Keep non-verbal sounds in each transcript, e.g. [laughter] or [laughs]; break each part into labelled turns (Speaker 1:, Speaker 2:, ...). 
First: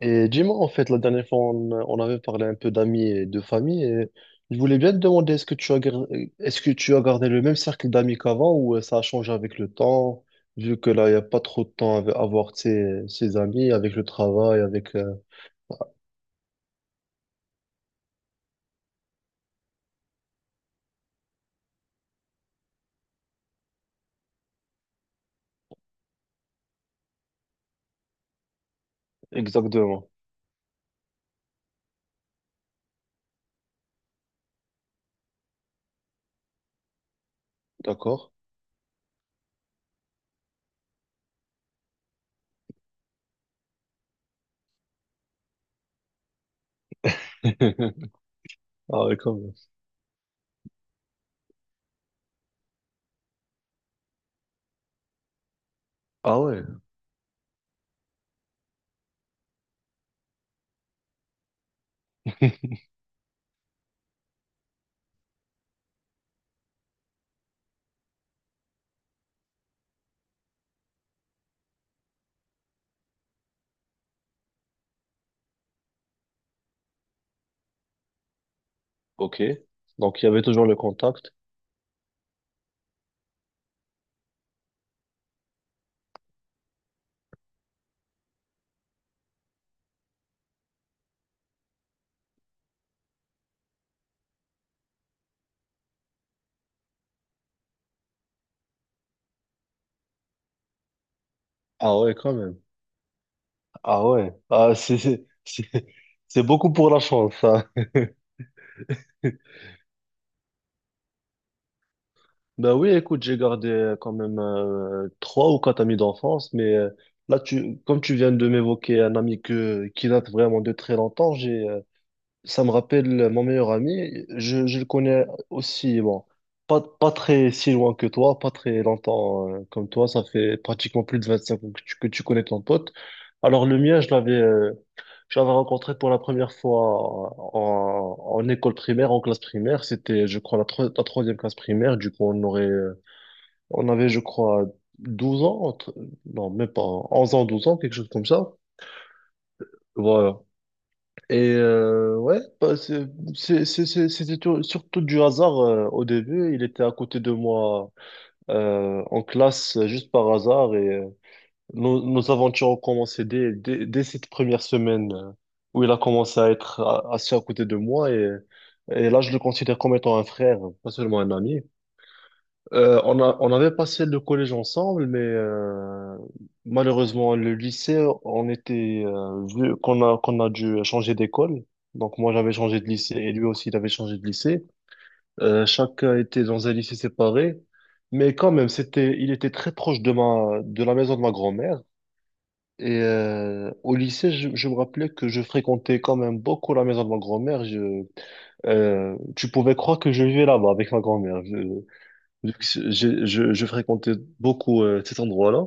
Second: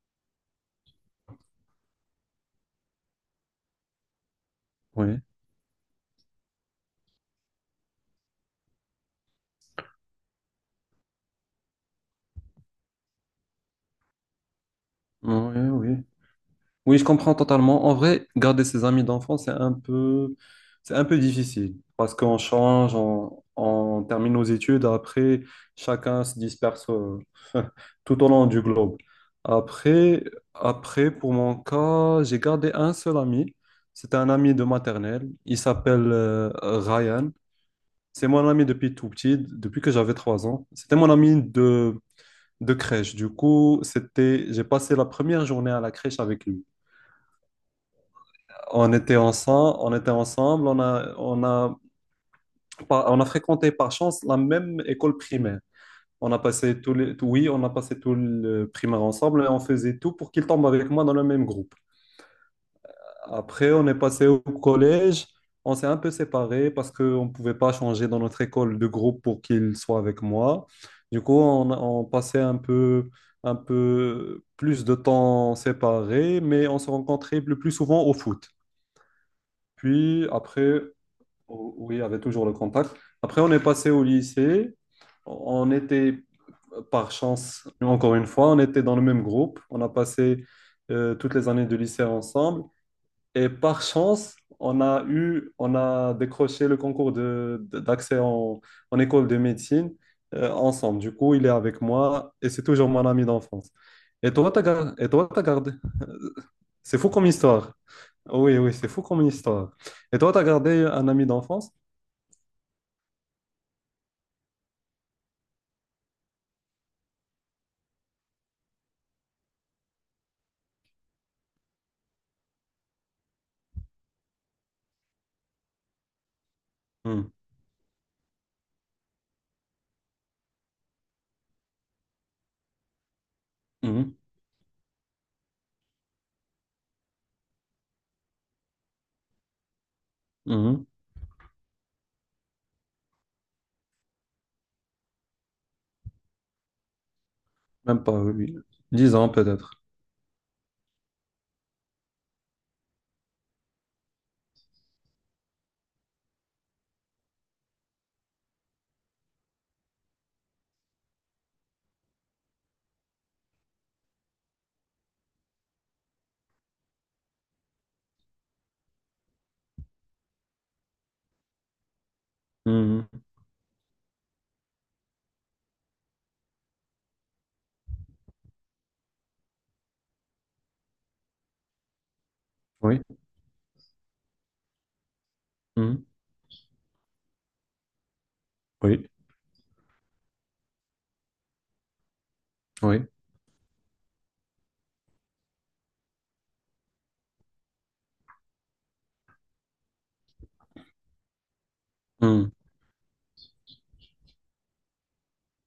Speaker 1: Et dis-moi, en fait, la dernière fois, on avait parlé un peu d'amis et de famille. Et je voulais bien te
Speaker 2: Oui,
Speaker 1: demander, est-ce que tu as gardé le même cercle d'amis qu'avant ou ça a changé avec le temps, vu que là, il n'y a pas trop de temps à avoir ses amis avec le travail,
Speaker 2: oui. Oui, je comprends totalement. En vrai, garder ses amis d'enfance, c'est un peu difficile parce qu'on change, on termine nos études, après, chacun se disperse. [laughs] Tout au long du globe.
Speaker 1: Exactement.
Speaker 2: Après, après, pour mon cas, j'ai gardé un seul ami. C'était un ami de maternelle. Il s'appelle Ryan. C'est
Speaker 1: D'accord.
Speaker 2: mon ami depuis tout petit, depuis que j'avais 3 ans. C'était mon ami de crèche. Du coup, c'était, j'ai passé la première journée à la crèche avec lui.
Speaker 1: [laughs]
Speaker 2: On
Speaker 1: Ah
Speaker 2: était
Speaker 1: ouais, quand même.
Speaker 2: ensemble, on était ensemble, on a fréquenté par chance la même école primaire. On
Speaker 1: Ah
Speaker 2: a
Speaker 1: ouais.
Speaker 2: passé oui, on a passé tout le primaire ensemble et on faisait tout pour qu'il tombe avec moi dans le même groupe.
Speaker 1: [laughs]
Speaker 2: Après, on est passé au collège. On s'est un peu séparés parce qu'on ne pouvait pas changer dans notre école de groupe pour qu'il soit avec moi. Du coup, on passait un peu plus de temps séparés, mais on se rencontrait le plus souvent au foot.
Speaker 1: Ok. Donc, il
Speaker 2: Puis
Speaker 1: y avait toujours le
Speaker 2: après,
Speaker 1: contact.
Speaker 2: oui, il y avait toujours le contact. Après, on est passé au lycée. On était, par chance, encore une fois, on était dans le même groupe. On a passé toutes les années de lycée ensemble. Et par chance, on a décroché le concours d'accès en, en école de médecine ensemble. Du coup, il est avec
Speaker 1: Ah ouais,
Speaker 2: moi
Speaker 1: quand
Speaker 2: et
Speaker 1: même.
Speaker 2: c'est toujours mon ami d'enfance.
Speaker 1: Ah ouais. Ah, c'est,
Speaker 2: Et
Speaker 1: c'est,
Speaker 2: toi, t'as
Speaker 1: c'est
Speaker 2: gardé. [laughs]
Speaker 1: c'est beaucoup pour
Speaker 2: C'est
Speaker 1: la
Speaker 2: fou comme
Speaker 1: chance, ça.
Speaker 2: histoire. Oui, oui, c'est fou comme
Speaker 1: [laughs]
Speaker 2: histoire. Et toi, t'as gardé un ami d'enfance?
Speaker 1: Ben oui, écoute, j'ai gardé quand même trois ou quatre amis d'enfance, mais là, comme tu viens de m'évoquer un ami qui date vraiment de très longtemps, j'ai ça me rappelle mon meilleur ami. Je le connais aussi, bon, pas
Speaker 2: Hmm,
Speaker 1: très si loin que toi, pas très longtemps comme toi. Ça fait pratiquement plus de 25 ans que que tu connais ton pote. Alors le mien,
Speaker 2: mhm,
Speaker 1: je l'avais rencontré pour la première fois en école primaire, en classe primaire. C'était, je crois,
Speaker 2: mhm.
Speaker 1: la troisième classe primaire. Du coup, on avait, je crois, 12 ans, non, même pas, 11 ans, 12 ans, quelque
Speaker 2: Même
Speaker 1: chose
Speaker 2: pas,
Speaker 1: comme ça.
Speaker 2: oui. 10 ans peut-être.
Speaker 1: Voilà. Et ouais, bah, surtout du hasard au début. Il était à côté de moi en classe juste par hasard et nos aventures ont commencé dès cette première semaine où il a commencé à être assis à côté de moi et là je le considère comme étant un frère, pas seulement un ami.
Speaker 2: Mhm.
Speaker 1: On avait passé le collège ensemble, mais malheureusement, le lycée, on était, vu qu'on a dû changer d'école. Donc, moi, j'avais changé de
Speaker 2: Oui.
Speaker 1: lycée et lui aussi, il avait changé de lycée.
Speaker 2: Mhm.
Speaker 1: Chacun était dans un lycée séparé. Mais quand même,
Speaker 2: Oui.
Speaker 1: c'était, il était très proche de de la maison de ma grand-mère. Et
Speaker 2: Oui.
Speaker 1: au lycée, je me rappelais que je fréquentais quand même beaucoup la maison de ma grand-mère. Tu pouvais croire que je vivais là-bas avec ma grand-mère.
Speaker 2: Mhm.
Speaker 1: Vu que c'est- j'ai- je fréquentais beaucoup cet endroit-là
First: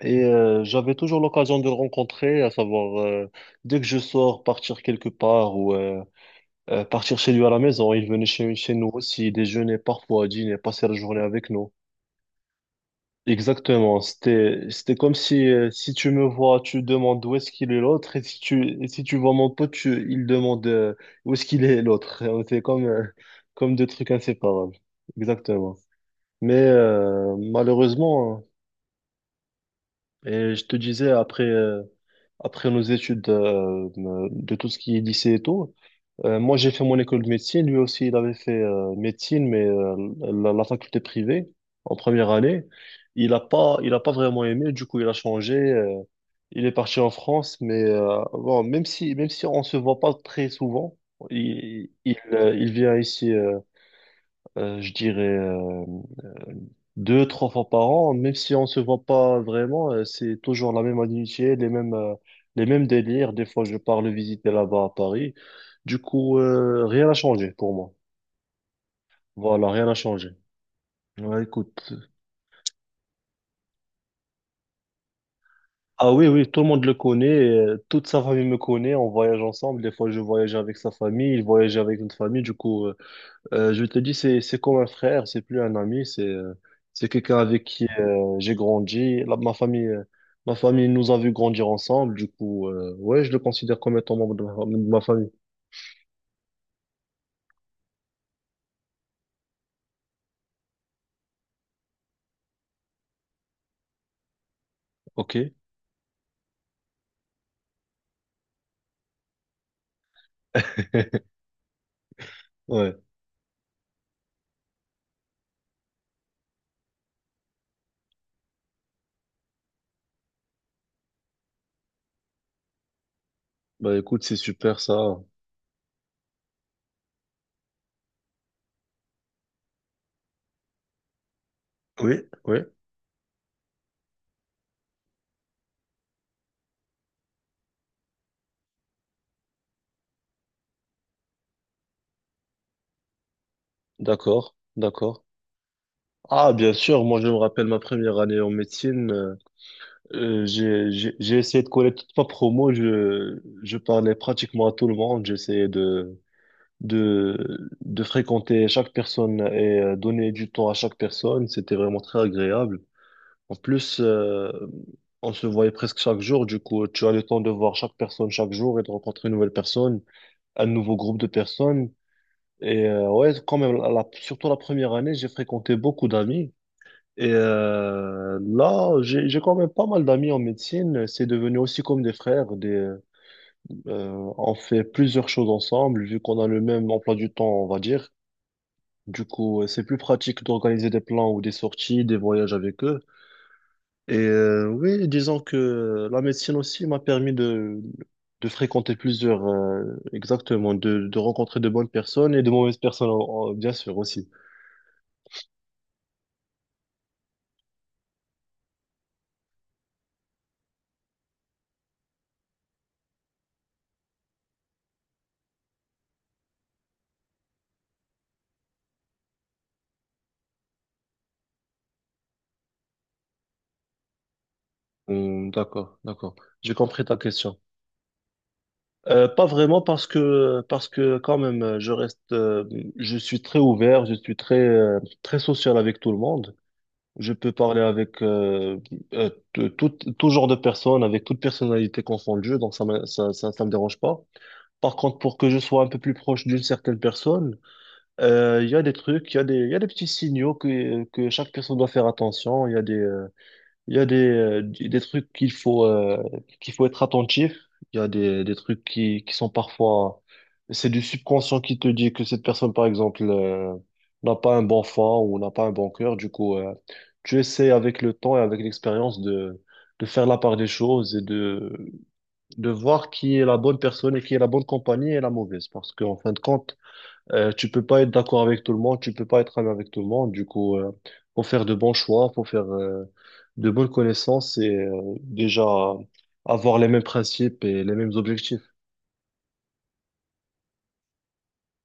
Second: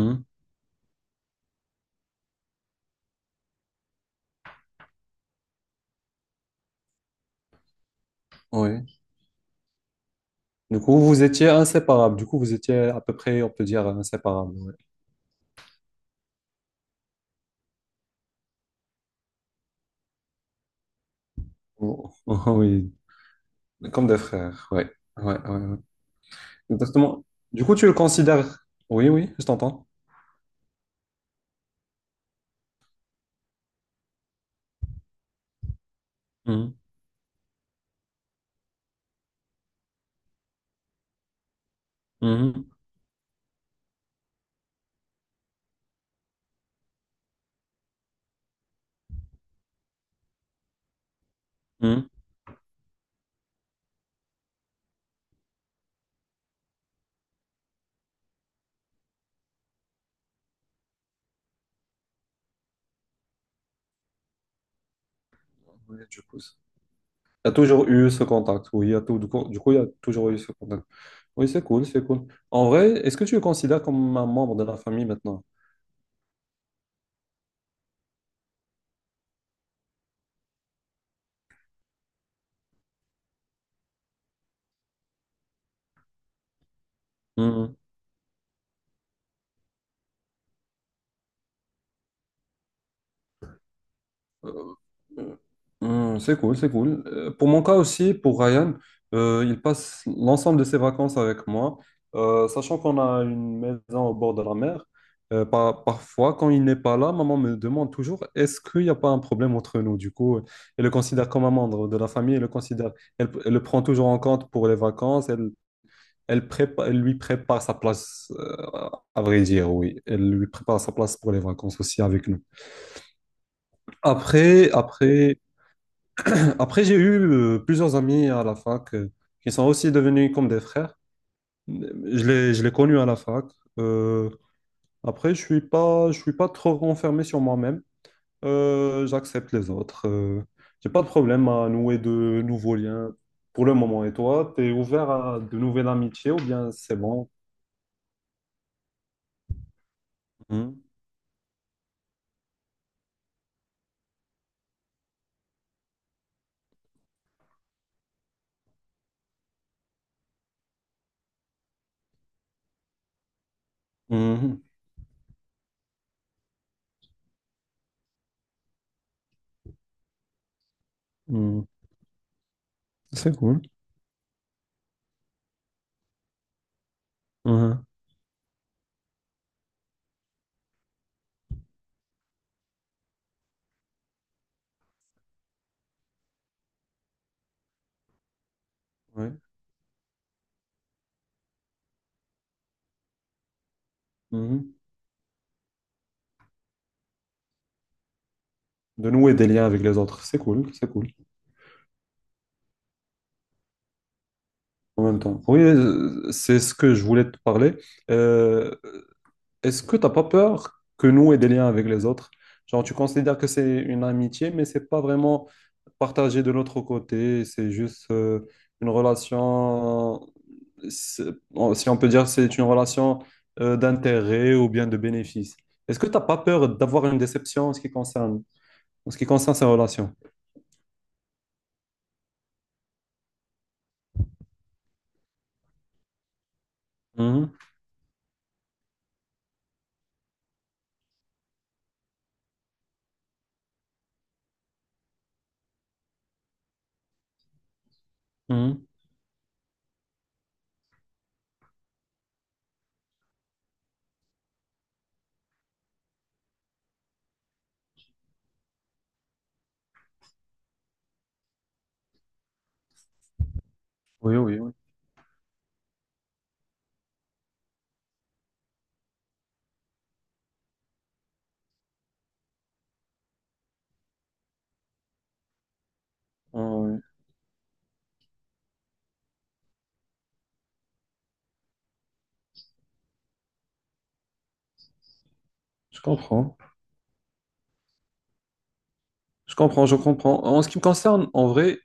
Speaker 1: et j'avais toujours l'occasion de le rencontrer, à savoir dès que je sors, partir quelque part ou partir chez lui à la maison, il venait chez nous
Speaker 2: Oui.
Speaker 1: aussi, déjeuner parfois, dîner,
Speaker 2: Du
Speaker 1: passer la
Speaker 2: coup,
Speaker 1: journée
Speaker 2: vous étiez
Speaker 1: avec nous.
Speaker 2: inséparables. Du coup, vous étiez à peu près, on peut dire,
Speaker 1: Exactement,
Speaker 2: inséparables. Ouais.
Speaker 1: c'était comme si si tu me vois, tu demandes où est-ce qu'il est l'autre et si tu vois mon pote, il demande où est-ce qu'il est l'autre.
Speaker 2: Oh,
Speaker 1: [laughs] C'est comme
Speaker 2: oui,
Speaker 1: comme deux
Speaker 2: comme
Speaker 1: trucs
Speaker 2: des frères.
Speaker 1: inséparables.
Speaker 2: Ouais. Ouais, ouais,
Speaker 1: Exactement.
Speaker 2: ouais.
Speaker 1: Mais
Speaker 2: Exactement. Du coup, tu le
Speaker 1: malheureusement,
Speaker 2: considères. Oui, oui, je t'entends.
Speaker 1: et je te disais, après, après nos études de tout ce qui est lycée et tout, moi j'ai
Speaker 2: Mhm,
Speaker 1: fait mon école de médecine, lui aussi il avait fait médecine, mais la faculté privée en première année.
Speaker 2: mhm,
Speaker 1: Il a pas vraiment aimé, du coup il a changé, il est parti en France, mais bon, même si on se voit pas très souvent,
Speaker 2: mhm.
Speaker 1: il vient ici. Je dirais euh, deux, trois fois par an, même si on se voit pas vraiment, c'est toujours la même amitié, les mêmes délires. Des fois, je pars le visiter là-bas à Paris.
Speaker 2: Ouais,
Speaker 1: Du
Speaker 2: du
Speaker 1: coup,
Speaker 2: coup, c'est-
Speaker 1: rien n'a
Speaker 2: Il y
Speaker 1: changé
Speaker 2: a
Speaker 1: pour
Speaker 2: toujours
Speaker 1: moi.
Speaker 2: eu ce contact. Oui, il y a tout, du
Speaker 1: Voilà,
Speaker 2: coup, il y
Speaker 1: rien
Speaker 2: a
Speaker 1: n'a changé.
Speaker 2: toujours eu ce contact.
Speaker 1: Ouais,
Speaker 2: Oui, c'est cool,
Speaker 1: écoute.
Speaker 2: c'est cool. En vrai, est-ce que tu le considères comme un membre de la famille maintenant?
Speaker 1: Ah oui, oui, tout le monde le connaît, toute sa famille me connaît, on voyage ensemble, des fois je voyage avec sa famille, il voyage avec notre famille, du coup, je te dis, c'est comme un frère, c'est plus un ami, c'est quelqu'un avec qui j'ai grandi. Ma famille nous a vu grandir ensemble, du coup, ouais, je le considère comme étant membre de
Speaker 2: Euh,
Speaker 1: de ma famille.
Speaker 2: C'est cool, c'est cool. Pour mon cas aussi, pour Ryan, il passe l'ensemble de ses vacances avec moi. Sachant qu'on a une maison au bord de la mer.
Speaker 1: Ok.
Speaker 2: Parfois, quand il n'est pas là, maman me demande toujours, est-ce qu'il n'y a pas un problème entre nous? Du coup, elle le considère
Speaker 1: [laughs]
Speaker 2: comme un membre de la famille, elle le considère,
Speaker 1: Ouais.
Speaker 2: elle, elle le prend toujours en compte pour les vacances, elle, elle lui prépare sa place, à vrai dire, oui. Elle lui prépare sa place pour les vacances aussi avec nous.
Speaker 1: Bah écoute, c'est
Speaker 2: Après,
Speaker 1: super ça.
Speaker 2: après. Après, j'ai eu plusieurs amis à la fac qui sont aussi devenus comme des frères.
Speaker 1: Oui, oui.
Speaker 2: Je les connus à la fac. Euh, après, je suis pas, Je suis pas trop renfermé sur moi-même. J'accepte les autres. J'ai pas de problème à nouer de nouveaux liens pour le moment. Et toi,
Speaker 1: D'accord,
Speaker 2: tu es ouvert
Speaker 1: d'accord.
Speaker 2: à de nouvelles amitiés ou
Speaker 1: Ah,
Speaker 2: bien
Speaker 1: bien
Speaker 2: c'est
Speaker 1: sûr, moi je
Speaker 2: bon?
Speaker 1: me rappelle ma première année en médecine.
Speaker 2: Mhm.
Speaker 1: J'ai essayé de coller toute ma promo, je parlais pratiquement à tout le monde, j'essayais de. De fréquenter chaque personne et donner du temps à chaque personne. C'était vraiment très agréable. En plus,
Speaker 2: Mhm.
Speaker 1: on se voyait presque chaque jour. Du coup, tu as le temps de voir chaque personne chaque jour et de rencontrer une nouvelle personne, un nouveau groupe de
Speaker 2: Mhm.
Speaker 1: personnes. Et ouais,
Speaker 2: C'est
Speaker 1: quand
Speaker 2: cool.
Speaker 1: même, surtout la première année, j'ai fréquenté beaucoup d'amis. Et
Speaker 2: Mhm.
Speaker 1: là, j'ai quand même pas mal d'amis en médecine. C'est devenu aussi comme des frères. On fait plusieurs choses ensemble, vu qu'on a le même emploi du temps, on va dire. Du
Speaker 2: Ouais.
Speaker 1: coup, c'est plus pratique d'organiser des plans ou des sorties, des voyages avec eux. Et
Speaker 2: Mhm.
Speaker 1: oui, disons que la médecine aussi m'a permis de fréquenter
Speaker 2: De nouer
Speaker 1: plusieurs,
Speaker 2: des liens avec les autres, c'est cool,
Speaker 1: exactement,
Speaker 2: c'est cool.
Speaker 1: de rencontrer de bonnes personnes et de mauvaises personnes, bien sûr, aussi.
Speaker 2: En même temps. Oui, c'est ce que je voulais te parler. Euh, Est-ce que t'as pas peur que nous ait des liens avec les autres? Genre, tu considères que c'est une amitié, mais c'est pas vraiment partagé de l'autre côté. C'est juste une relation, c'est- si on peut dire, c'est une relation d'intérêt ou bien de bénéfice.
Speaker 1: D'accord,
Speaker 2: Est-ce que t'as
Speaker 1: d'accord.
Speaker 2: pas
Speaker 1: J'ai
Speaker 2: peur
Speaker 1: compris
Speaker 2: d'avoir
Speaker 1: ta
Speaker 2: une
Speaker 1: question.
Speaker 2: déception en ce qui concerne, en ce qui
Speaker 1: Pas
Speaker 2: concerne ces
Speaker 1: vraiment
Speaker 2: relations?
Speaker 1: parce que quand même je reste je suis très ouvert je suis très très social avec tout le monde. Je peux
Speaker 2: Mhm,
Speaker 1: parler avec tout, tout genre de personnes, avec toute personnalité confondue, donc ça me dérange pas. Par contre, pour que je sois un peu plus proche d'une certaine personne, il y a
Speaker 2: mhm.
Speaker 1: des trucs, il y a des, il y a des petits signaux que chaque personne doit faire attention. Il y a des, il y a des trucs qu'il faut être attentif. Il y a des trucs qui sont parfois... C'est du subconscient qui te dit que cette personne, par exemple, n'a
Speaker 2: Oui,
Speaker 1: pas
Speaker 2: oui,
Speaker 1: un
Speaker 2: oui.
Speaker 1: bon fond ou n'a pas un bon cœur. Du coup, tu essaies avec le temps et avec l'expérience de faire la part des choses et de voir qui est la bonne personne et qui est la bonne compagnie et la mauvaise. Parce qu'en fin de
Speaker 2: Ah,
Speaker 1: compte,
Speaker 2: oui.
Speaker 1: tu peux pas être d'accord avec tout le monde, tu peux pas être ami avec tout le monde. Du coup, faut faire de bons choix, faut faire de bonnes connaissances et déjà
Speaker 2: Je comprends.
Speaker 1: avoir les mêmes principes et les mêmes objectifs.
Speaker 2: Je comprends, je comprends. En ce qui me concerne, en vrai,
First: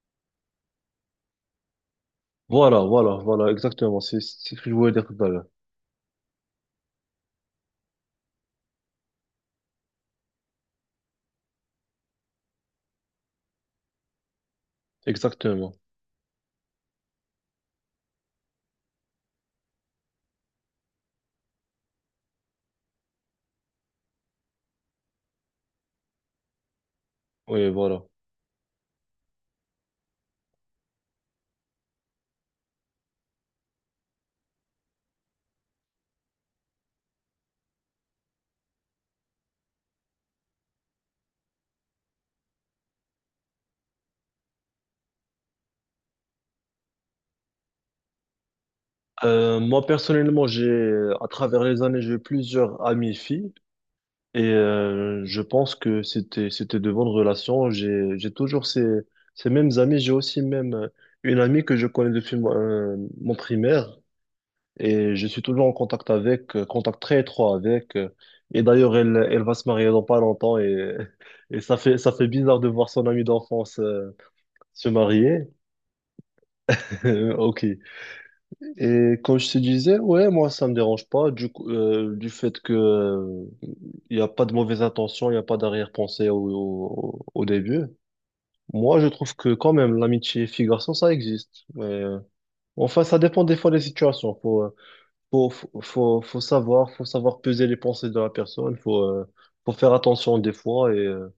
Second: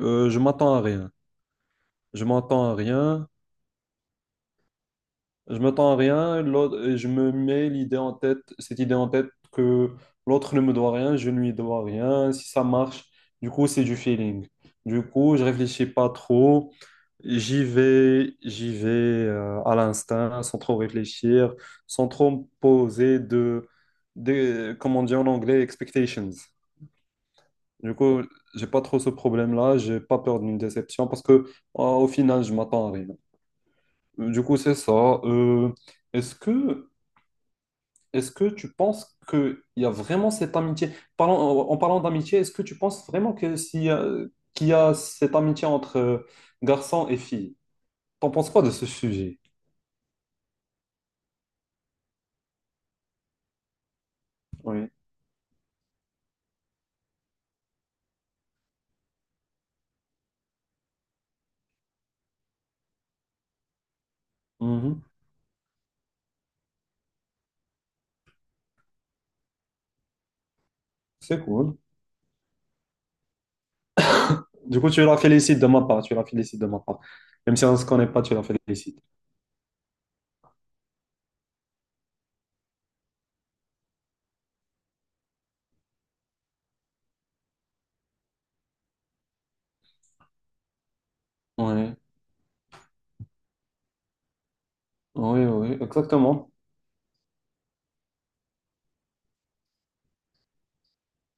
Speaker 2: je m'attends à rien. Je m'attends à
Speaker 1: Voilà, voilà,
Speaker 2: rien.
Speaker 1: voilà, exactement. C'est ce que je voulais dire tout à l'heure.
Speaker 2: Je m'attends à rien. L'autre- et je me mets l'idée en tête, cette idée en tête que l'autre ne me doit rien, je ne lui dois rien. Si ça marche, du coup, c'est du feeling. Du coup, je
Speaker 1: Exactement.
Speaker 2: réfléchis pas trop. J'y vais à l'instinct, sans trop réfléchir, sans trop me poser de, comment on dit en anglais, expectations.
Speaker 1: Oui,
Speaker 2: Du
Speaker 1: voilà.
Speaker 2: coup, j'ai pas trop ce problème-là, j'ai pas peur d'une déception parce que au final, je m'attends à rien. Du coup, c'est ça. Euh, est-ce que, est-ce que tu penses qu'il y a vraiment cette amitié? Parlons- En parlant d'amitié, est-ce que tu penses vraiment que s'il y a- qu'il y a cette amitié entre garçons et filles? T'en penses quoi de ce sujet?
Speaker 1: Moi, personnellement, j'ai, à travers les années, j'ai eu plusieurs amies filles. Et
Speaker 2: Oui.
Speaker 1: je pense que c'était de bonnes relations. J'ai toujours ces mêmes amis. J'ai aussi même une amie que je connais depuis mon mon primaire
Speaker 2: Mhm.
Speaker 1: et je suis toujours en contact avec, contact très étroit avec. Et d'ailleurs, elle va se marier dans pas longtemps et
Speaker 2: C'est
Speaker 1: [laughs] et
Speaker 2: cool.
Speaker 1: ça fait bizarre de voir son amie d'enfance se marier.
Speaker 2: Tu la félicites de ma part.
Speaker 1: [laughs]
Speaker 2: Même
Speaker 1: Ok.
Speaker 2: si on ne se connaît pas, tu la félicites.
Speaker 1: Et quand je te disais, ouais, moi, ça me dérange pas du coup, du fait que il y a pas de mauvaise intention, il y a pas d'arrière-pensée au début. Moi, je trouve que quand même, l'amitié fille-garçon, ça existe. Mais,
Speaker 2: Oui,
Speaker 1: enfin, ça dépend des fois des situations.
Speaker 2: oui, oui, exactement.
Speaker 1: Faut savoir peser les pensées de la personne. Faut faire attention des fois. Et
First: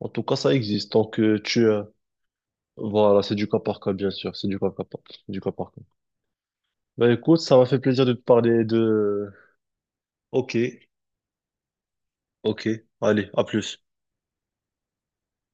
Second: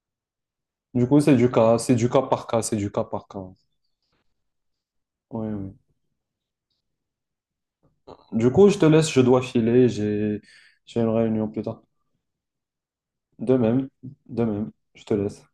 Speaker 1: en tout cas, ça existe.
Speaker 2: Du coup, c'est du cas par cas, c'est du cas
Speaker 1: Voilà,
Speaker 2: par
Speaker 1: c'est
Speaker 2: cas.
Speaker 1: du cas par cas, bien sûr. C'est du cas par cas, du
Speaker 2: Oui,
Speaker 1: cas par
Speaker 2: oui.
Speaker 1: cas. Bah, écoute, ça m'a fait plaisir de te
Speaker 2: Du
Speaker 1: parler
Speaker 2: coup, je te laisse, je
Speaker 1: de.
Speaker 2: dois filer,
Speaker 1: Ok,
Speaker 2: j'ai une réunion plus tard.
Speaker 1: ok. Allez, à
Speaker 2: De
Speaker 1: plus.
Speaker 2: même, de même, je te laisse.